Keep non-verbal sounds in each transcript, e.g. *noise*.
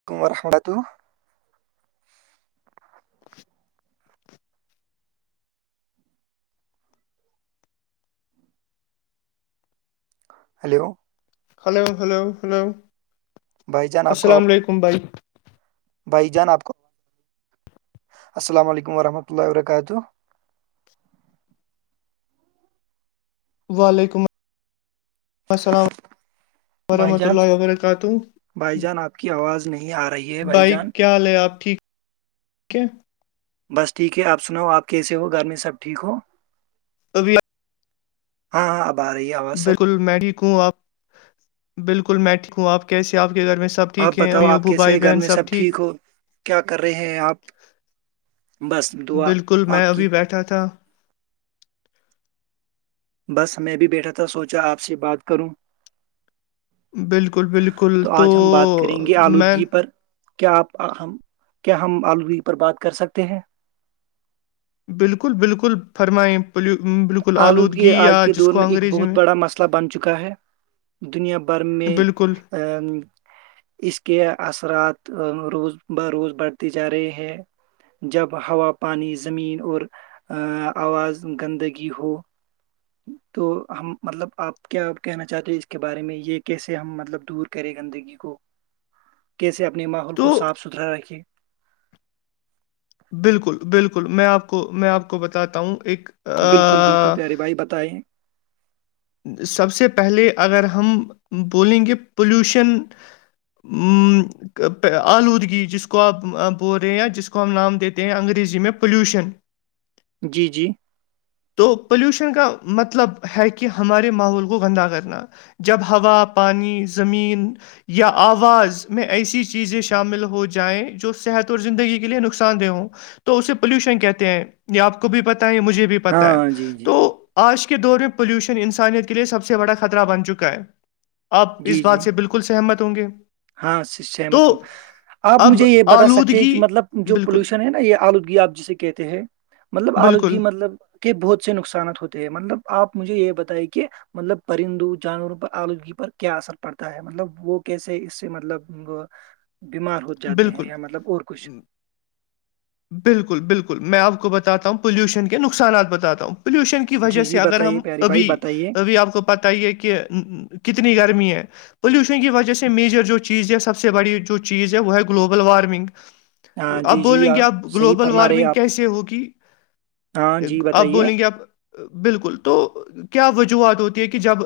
*unintelligible* *inaudible* Hello hello hello hello بھائی جان آپ کو السلام آواز- علیکم بھائی بھائی جان آپ کو السلام علیکم ورحمۃ اللہ وبرکاتہ وعلیکم السلام بھائی ورحمۃ جان اللہ وبرکاتہ بھائی جان آپ کی آواز نہیں آ رہی ہے بھائی جان کیا حال ہے آپ ٹھیک ہے بس ٹھیک ہے آپ سناؤ آپ کیسے ہو گھر میں سب ٹھیک ہو ابھی ہاں ہاں آ رہی ہے آواز سر بالکل میں ٹھیک ہوں آپ بالکل میں ٹھیک ہوں آپ کیسے آپ کے گھر میں سب آپ ٹھیک ہیں بتاؤ امی آپ ابو کیسے بھائی گھر بہن میں سب ٹھیک ہو کیا کر رہے ہیں آپ بس دعا بالکل میں آپ کی ابھی بیٹھا تھا بس میں بھی بیٹھا تھا سوچا آپ سے بات کروں بالکل بالکل تو آج ہم بات کریں گے میں آلودگی پر کیا آپ کیا ہم آلودگی پر بات کر سکتے ہیں بالکل بالکل فرمائیں بالکل آلودگی یا آج کے جس دور کو میں ایک انگریزی بہت بڑا مسئلہ بن چکا ہے دنیا بھر میں بالکل ا اس کے اثرات روز ب روز بڑھتی جا رہی ہے جب ہوا پانی زمین اور آواز گندگی ہو تو ہم مطلب آپ کیا کہنا چاہتے اس کے بارے میں یہ کیسے ہم مطلب دور کریں گندگی کو *inaudible* کیسے اپنے ماحول تو کو صاف ستھرا رکھے بالکل بالکل میں آپ کو میں آپ کو بتاتا ہوں ایک بالکل بالکل آ، پیارے بھائی بتائیں سب سے پہلے اگر ہم بولیں گے پلیوشن ہوں آلودگی جس کو آپ بول رہے ہیںیا جس کو ہم نام دیتے ہیں انگریزی میں پولیوشن جی جی تو پلیوشن کا مطلب ہے کہ ہمارے ماحول کو گندہ کرنا جب ہوا پانی زمین یا آواز میں ایسی چی چیزیں شامل ہو جائیں جو صحت اور زندگی کے لیے نقصان دہ ہوں تو اسے پولوشن کہتے ہیں یہ آپ کو بھی پتا ہے مجھے بھی پتہ ہے ہاں جی جی تو آج کے دور میں پولوشن انسانیت کے لیے سب سے بڑا خطرہ بن چکا ہے آپ جی اس جی بات سے بالکل سہمت ہوں گے ہاں تو سہمت ہ آپ اب مجھے یہ بتا سکتے ہیں آلودگی کہ مطلب جو بالکل پولوشن ہے نا یہ آلودگی آپ جسے کہتے ہیں مطلب آلودگی بالکل مطلب کے بہت سے نقصانات ہوتے ہیں مطلب آپ مجھے یہ بتائیں کہ مطلب پرندو جانوروں پر آلودگی پر کیا اثر پڑتا ہے مطلب وہ کیسے اس مطلب بیمار ہو جاتے ہیں بالکل یا مطلب اور کچھ بالکل بالکل میں آپ کو بتات ہوں پولوشن کے نقصانات بتات ہوں پولوشن کے وجہ جی سے جی اگر ہم بتائیے پیارے بھائی ابھی بتائیے ابھی آپ کو پت یہ کہ کتنی گرمی ہے پولوشن کی وجہ سے میجر جو چیز ہے سب سے سے بڑی جو چیز ہے وہ ہے گلوبل وارمنگ ہاں اب جی جی بولیں گے آپ اب صحیح گلوبل فرما رہے وارمنگ آپ کیسے ہوگی ہاں جی آپ بتائیے بولیں گے آپ بالکل تو کیا وجوہات ہوتی ہے کہ جب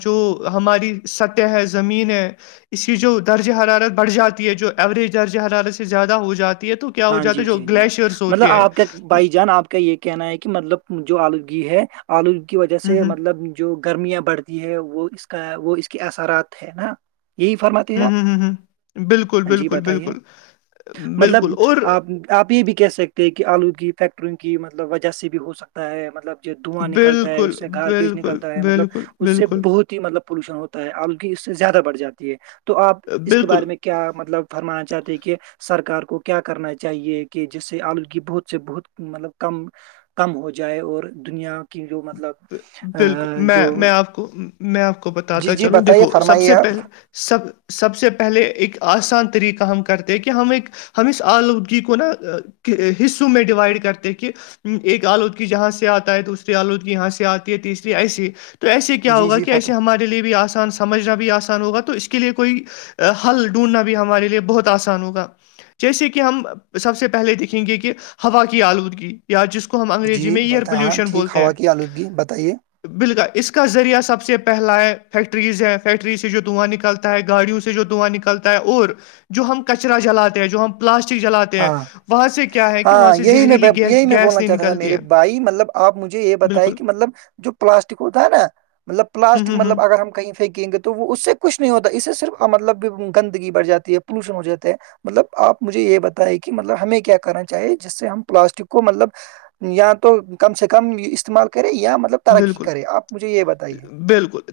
جو ہماری سطح ہے زمین ہے اس کی جو درج حرارت بڑھ جاتی ہے جو ایوریج درج حرارت سے زیادہ ہو جاتی ہے تو کیا ہو ہاں جاتی جی جی جی مطلب آپ کے بھائی جی جان آپ کا یہ کہنا ہے کہ مطلب جو آلودگی ہے آلودگی کی وجہ ہوں، سے ہوں، مطلب جو گرمیاں بڑھتی ہے وہ اس کا وہ اس کے اثرات ہے نا یہی فرماتے ہیں ہوں، ہوں، آپ ہوں، ہوں۔ بالکل جی بالکل بتائیے بالکل مطلب بالکل اور آپ آپ یہ بھی کہہ سکتے ہیں کہ آلو کی فیکٹریوں کی مطلب وجہ سے بھی ہو سکتا ہے مطلب جو دھواں نکلتا ہے بالکل اس سے گار بییج بالکل نکلتا ہے مطلب بالکل اس سے بالکل بہت مطلب پولوشن ہوتا ہے آلودگی اس سے زیادہ بڑھ جاتی ہے تو آپ اس کے بالکل بارے میں کیا کیا مطلب فرمانا چاہتے کہ سرار کو کیا کرنا چاہیے کہ جس سے آلودگی بہت سے بہت مطلب کم کم ہو جائے اور دنیا کی جو مطلب بالکل ا، میں جو میں آپ کو میں آپ کو جی بتاتا جی چلوں بتائیے دیکھو سب فرمائیے سے آپ پہلے سب سب سے پہلے ایک آسان طریقہ ہم کرتے ہیں کہ ہم ایک ہم اس آلودگی کو نا حصوں میں ڈیوائڈ کرتے کہ ایک آلودگ کی جہاں سے آتا ہے تو دوسری آلودگی یہاں سے آتی ہے تیسری ایسی ہی تو ایسے کیا جی ہوگا جی کہ فاتو ایسے ہمارے لیے بھی آسان سان سمجھنا بھی آسان ہوگا تو اس کے لیے کوئی حل ڈھونڈنا بھی ہمارے لیے بہت آسان ہوگا جیسے کہ ہم سب سے پہلے دیکھیں گے کہ ہوا کی آلودگی یا جس کو ہم انگریزی جی میں ایئر بت ہاں پلیوشن ٹھیک بولتے ہیں ہوا کی آلودگی بتا بتائیے بالکل اس کا ذریعہ سب سے پہلا ہے فیکٹریز ہے فیکٹری سے جو دواں نکلتا ہے گاڑیوں سے جو دھواں نکلتا ہے اور جو ہم کچرا جلاتے ہیں جو ہم پلاسٹک جلاتے ہیں ہاں وہاں سے کیا ہے کہ وہاں ہاں سے یہی میں زہریلی گی ب- یہی میں گیس بولنا نہیں چاہتا تھا نکلتی میرے ہے بھائی مطلب آپ مجھے یہ بتائی بالکل کہ مطلب جو پلاسٹک ہوتا ہے نا مطلب ہوں پلاسٹک ہوں ہوں مطلب اگر ہم کہیں پھینکیں گے تو وہ اس سے کچھ نہیں ہوتا اس سے صرف مطلب گندگی بھ جاتی ہے پولوشن ہو جاتا ہے مطلب آپ مجھے یہ بتائیں کہ مطلب ہمیں کیا کرنا چاہیے جس سے ہم پلاسٹک کو مطلب یا تو کم سے کم استعمال کرے یا مطلب ترقی کرے آپ مجھے یہ بتائیے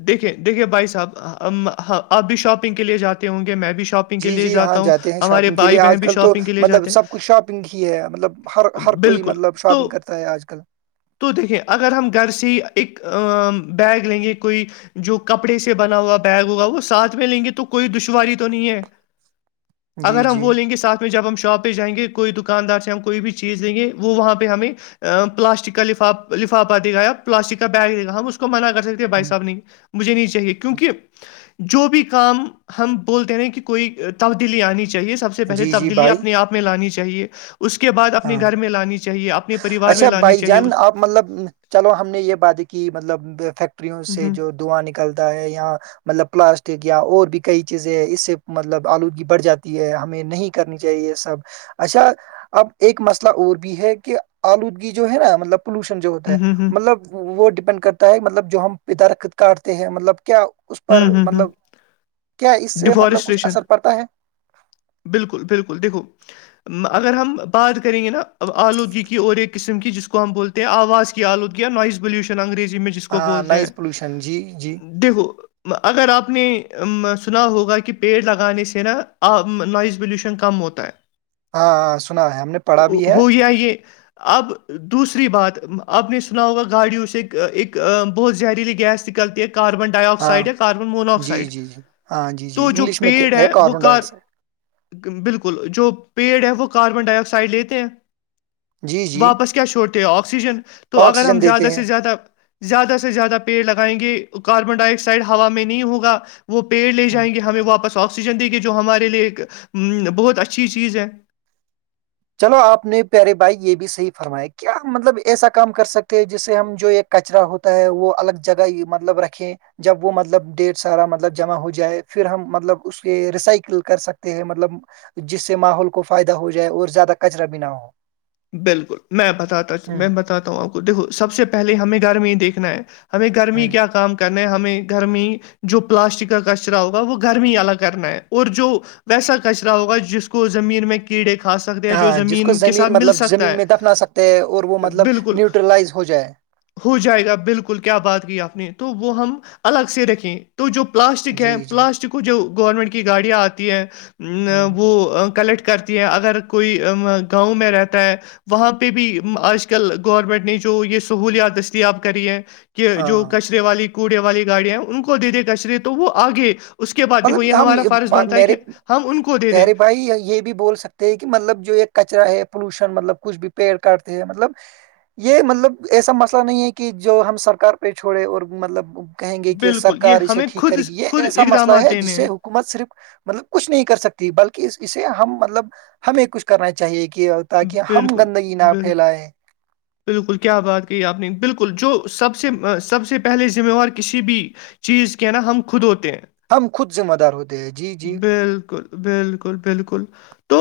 دیکھے دیکھیے بھائی صاحب آپ بھی شاپنگ کے لیے جاتے ہوں گے میں بھی شاپگ جی جی ہاں جاتے ہیں شاپنگ کے لیے آج کل تو شاپنگ کے لیے مطلب جاتے سب کچھ شاپنگ ہی ہے مطلب ہر ہیں ہر کوئی بالکل مطلب تو شاپنگ کرتا ہے آج کل تو دیکھیں اگر ہم گھر سے ہی ایک بیگ لیں گے کوئی جو کپڑے سے بنا ہوا بیگ ہوگا وہ ساتھ میں لیں گے تو کوئی دشواری تو نہیں ہے جی اگر ہم جی وہولیں گے ساتھ جب ہم شاپ پہائیں گے کوئی دکاندار سے ہم کوئی بھی چیز دیں گے وہاں پہ ہمیں پلاسٹک کا لفاف لفاف آ دے گا آپ پلاسٹک کا بیگ دے گا ہم اس کو منع کر سکتے ہیں بھائی صحب ہ نہیں مجھے نہیں چاہیے کیونک جو بھی کام ہم بولتے رہ کہ کوئی تبدیلی آنی چاہیے سب سے پہلے جی جی تبدیلی بھائی اپنے آپ میں لانی چاہیے اور اس کے بعد اپنے ہاں گھر میں لانی چاہیے اپنے پریوار میں لانی چاہیے اس آ مطلب چلو ہم نے یہ باتیں کہ مطلب فیکٹریوں ہ سے جو دواں نکلتا ہے یا مطلب پلاسٹک یا اور بھی کئی چیزیں ہیں اس سے مطلب آلودگی بڑھ جاتی ہے ہمیں نہیں کرنی چاہیے سب اچھا اب ایک مسئلہ اور بھی ہے کہ آلودگی جو ہے نا مطلب پولوشن جو ہوتا ہے ہ ہ ہ مطلب وہ ڈیپینڈ کرتا ہے مطلب جو ہم پ درخت کاٹتے ہیں مطلب کیا اس پر ہوں ہوں ہوں مطلب کیا اس سے مطلب کچھ ڈیفارسٹریشن اثر پڑتا ہے بالکل بالکل دیکھو اگر ہم بات کریں گے نا آلودگی کی اور ایک قسم کی جس کو ہم بولتے تو آواز کی آلودگیا نائز پلیوشن انگریزی میں جس کو ہاں بولتے نائز پولوشن جی جی ہیں دییہو اگر آپ نے سنا ہوگا کہ پیڑ لگانے سے نا نوائز پلیوشن کم ہوتا ہے *inaudible* ہاں ہاں سنا ہے ہم نے پڑھا ہو بھی ہے ہو یہ اب دوسری بات اب نے سنا ہوگا گاڑیوں سے ایک بہت زہریلی گیس لتی ہے کاربن ڈائی ہاں آکسائڈک کاربن جی موناکسائڈ جی جی ہاں جی جی تو جو انگلش میں پیڑ کہتے ہے ہیں وہ کاربن ک ڈائی آکسائڈ بالکل جو پیڑ ہے وہ کاربن ڈائی آکسائڈ لیتے ہیں جی جی واپس کیا چھوڑتے ہو آکسیجن تو اگر ہم آکسیجن دیتے زیادہ سے ہیں زیادہ زیادہ سے زیادہ پیڑ لگائیں گے کاربن ڈائی آکسائڈ ہوا میں نہیں ہوگا وہ پیڑ لے ہوں۔ جائیں گے ہمیں واپس آکسیجن دے گے جو ہمارے لیے ایک بہت اچھی چیز ہے چلو آپ نے پیارے بھائی یہ بھی صحیح فرمایا کیا مطلب ایسا کام کر سکتے ہیں جسے ہم جو ایک کچرا ہوتا ہے وہ الگ جگہ مطلب رکھیں جب وہ مطلب ڈیڑھ سارا مطلب جمع ہو جائے پھر ہم مطلب اس کے ریسائکل کر سکتے ہیں مطلب جس سے ماحول کو فائدہ ہو جائے اور زیادہ کچرا بھی نہ ہو بالکل میں بتاتا میں بتاتا ہوں آپ کو دیکھو سب سے پہلے ہمیں گھر میں ہی دیکھنا ہے ہمیں ہ گرمی کیا کام کرنا ہمیں گرمی جو پلاسٹک کا کچرا ہوگا وہ گرمی ہی الگ کرنا ہے اور جو ویسا کچرا ہوگا جس کو زمین میں کیڑے کھا سکتے ہیں جو ہاں جس کو زمین کے ساتھ مل سکتے مطلب زمین میں دفنا سکتے ہے اور وہ مطلب بالکل نیوٹرلائز ہو جائے ہو جائے گا بالکل کیا بات کی آپ نے تو وہ ہم الگ سے رکھیں تو جو پلاسٹک ہے جی جی پلاسٹک کو جو گورنمنٹ کی گاڑیاں آتی ہیں ہ وہ کلیکٹ کرتی ہے اگر کوئی گاؤں میں رہتا ہے وہاں پہ بھی آج کل گورنمنٹ نے جو یہ سہولیات دستیاب کری ہے کہ کہ جو ہاں کچرے والی کوڑے والی گاڑیاں ہیں ان کو دے دے کچرے تو وہ آگے اس کے بعد دیکھو مطلب یہ ہم ہمارا فارض با- بنتا ہے میرے کہ ہم ان کو دے دیں پیارے یہ بول سکتے ہیں کہ مطلب جو یہ کچرا ہے پولیوشن مطلب کچھ بھی پیڑ کاٹتے ہیں مطلب یہ مطلب ایسا مسئلہ نہیں ہے کہ جو ہم سرکار پہ چھوڑے اور مطلب کہیں گے کہ بالکل یہ سرکار اسے ہمیں ٹھیک خود کرے گی یہ خود ایسا مسئلہ اقدامات ہے جس لینے سے ہیں حکومت صرف مطلب کچھ نہیں کر سکتی بلکہ اسے ہم مطلب ہمیں کچھ کرنا چاہیے کہ تاکہ ہم گندگی نہ پھیلائے بلکل کیا بات کہی آپ نے بلکل جو سب سے ہوں۔ سب سے پہلے ذمےوار کسی بھی چیز کے نہ ہم خود ہوتے ہیں ہم خود ذمہ دار ہوتے ہیں جی جی بلکل بلکل تو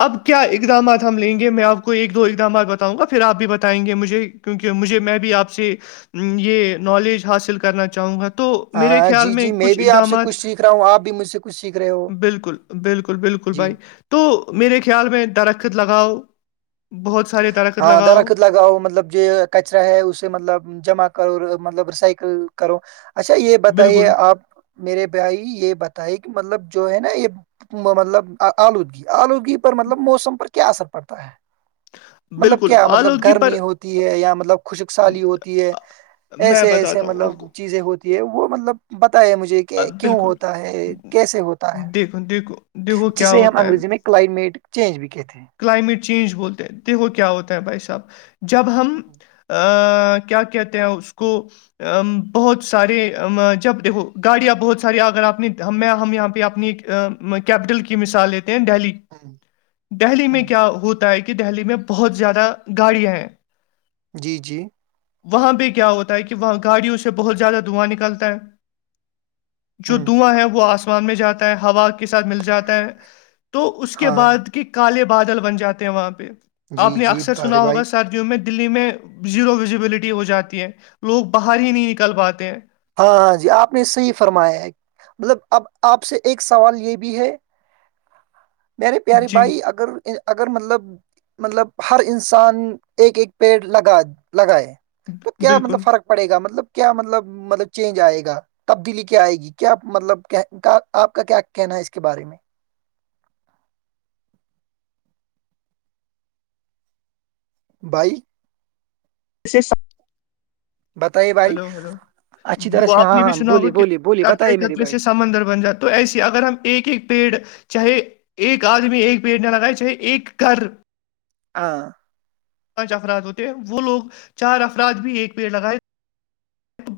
اب کیا اقدامات ہم لیں گے میں آپ کو ایک دو اقدامات بتاؤں گا پھر آپ بھی بتائیں گے مجھے کیونکہ مجھے میں بھی آپ سے یہ نولج حاصل کرنا چاہوں گا تو میرے ہاں خیال جی میں جی کچھ بھی آپ سے اقدامات کچھ سیکھ رہا ہوں آپ بھی مجھ سے کچھ سیکھ رہے ہو بلکل بلکل بلکل جی بھائی تو میرے خیال میں درخت لگاؤ بہت سارے ہاں درخت لگاؤ مطلب جو کچرا ہے اسے مطلب جمع کرو مطلب ریسائکل کرو اچھا یہ بتائیے بالکل آپ میرے بھائی یہ بتائے کہ مطلب جو ہے نہ یہ مطلب آلودگی آلود پر مطلب موسم پر کیا اثر پڑتا ہے مطلب بالکل کیا مطلب آلودگی پر گرمی ہوتی ہے یا مطلب خشک سالی ہوتی ہے میں ایسے ایسے بتاتا ہوں مطلب آپ کو چیزیں ہوتی ہے وہ مطلب پتا ہے مجھے کہ اب کیوں بالکل ہوتا ہے کیسے ہوتا ہے دیکھو دیکھو دیکھو کیا جسے ہو ہم انگریزی میں کلائمیٹ چینج بھی کہتے ہیں کلائمیٹ چینج بولتے ہیں دیکھو کیا ہوتا ہے بھائی صاحب جب ہم کیا کہتے ہیں اس کو بہت سارے جب دیکھو گاڑیاں بہت ساری اگر آپ نے میں ہم یہاں پہ آپ نے کیپیٹل کی مثال لیتے ہیں دہلی *inaudible* دہلی ہ میں کیا ہوتا ہے کہ دہلی میں بہت زیادہ گاڑیاں ہیں جی جی وہاں پہ کیا ہوتا ہے کہ وہاں گاڑیوں سے بہت زیادہ دھواں نکلتا ہے جو ہ دھواں ہیں وہ آسمان میں جاتا ہے ہوا کے ساتھ مل جاتا ہے تو اس کے ہاں بعد کے کالے بادل بن جاتے ہیں وہاں پہ آپ جی نے جی اکثر سنا ارے بھائی ہوگا سر میں دلی میں زیرو وزبلٹی ہو جاتی ہے لوگ باہر ہی نہیں نکل پاتے ہیں ہاں ہاں جی آپ نے صحیح فرمایا ہے مطلب اب آپ سے ایک سوال یہ بھی ہے *inaudible* میرے پیارے جی بھائی اگر اگر مطلب مطلب ہر انسان ایک ایک پیڑ لگا لگائے تو کیا مطلب بالکل فرق پڑے گا مطلب کیا مطلب مطلب چینج آئے گا تبدیلی کیا آئے گی کیا مطلب آپ کا کیا کہنا ہے اس کے بارے میں بھائی اسے سب بتائیے بھائی ہلو ہلو اچھی طرح وہ سے آپ ہاں نے بھی ہاں سنا ہوگا بولیے کہ بولیے بولیے بتائیے میرے قطرےقطرے سے بھائی سمندر بن جاتا تو ایسے ہی اگر ہم ایک ایک پیڑ چاہے ایک آدمی ایک پیڑ نہ لگائےچاہے ایک گھر ہاں پانچ افراد ہوتے ہیں وہ لوگ چار افراد بھی ایک پیڑ لگائے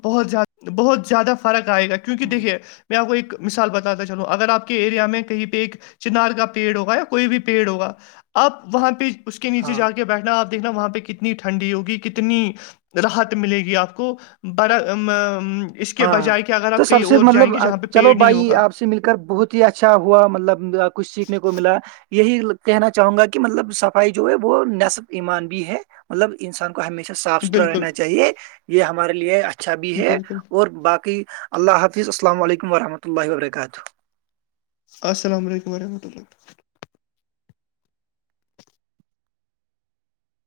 بہت بہت زیادہ فرق آئے گا کیونکہ ہوں، دیکھیے میں آپ کو ایک مثال بتاتا چلو اگر آپ کے ایریا میں کہیں پہ ایک چنار کا پیڑ ہوگا یا کوئی بھی پیڑ ہوگا آپ وہاں پہ اس کے نیچے ہاں جا کے بیٹھنا آپ دیکھنا وہاں پہ کتنی ٹھنڈی ہوگی کتنی راحت ملے گی آپ کو بڑا ہاں تو سب سے مطلب پہ چلو پیڑ نہیں بھائی ہوگا آپ سے مل کر بہت اچھا ہوا مطلب کچھ سیکھنے کو ملا یہی کہنا چاہوں گا کہ مطلب صفائی جو ہے وہ نصف ایمان بھی ہے مطلب انسان کو ہمیشہ صاف ستھرا بالکل رہنا چاہیے یہ ہمارے لیے اچھا بھی ہے بالکل اور باقی اللہ حافظ السلام علیکم رحمۃ اللہ وبرکاتہ السلام علیکم و رحمۃ اللہ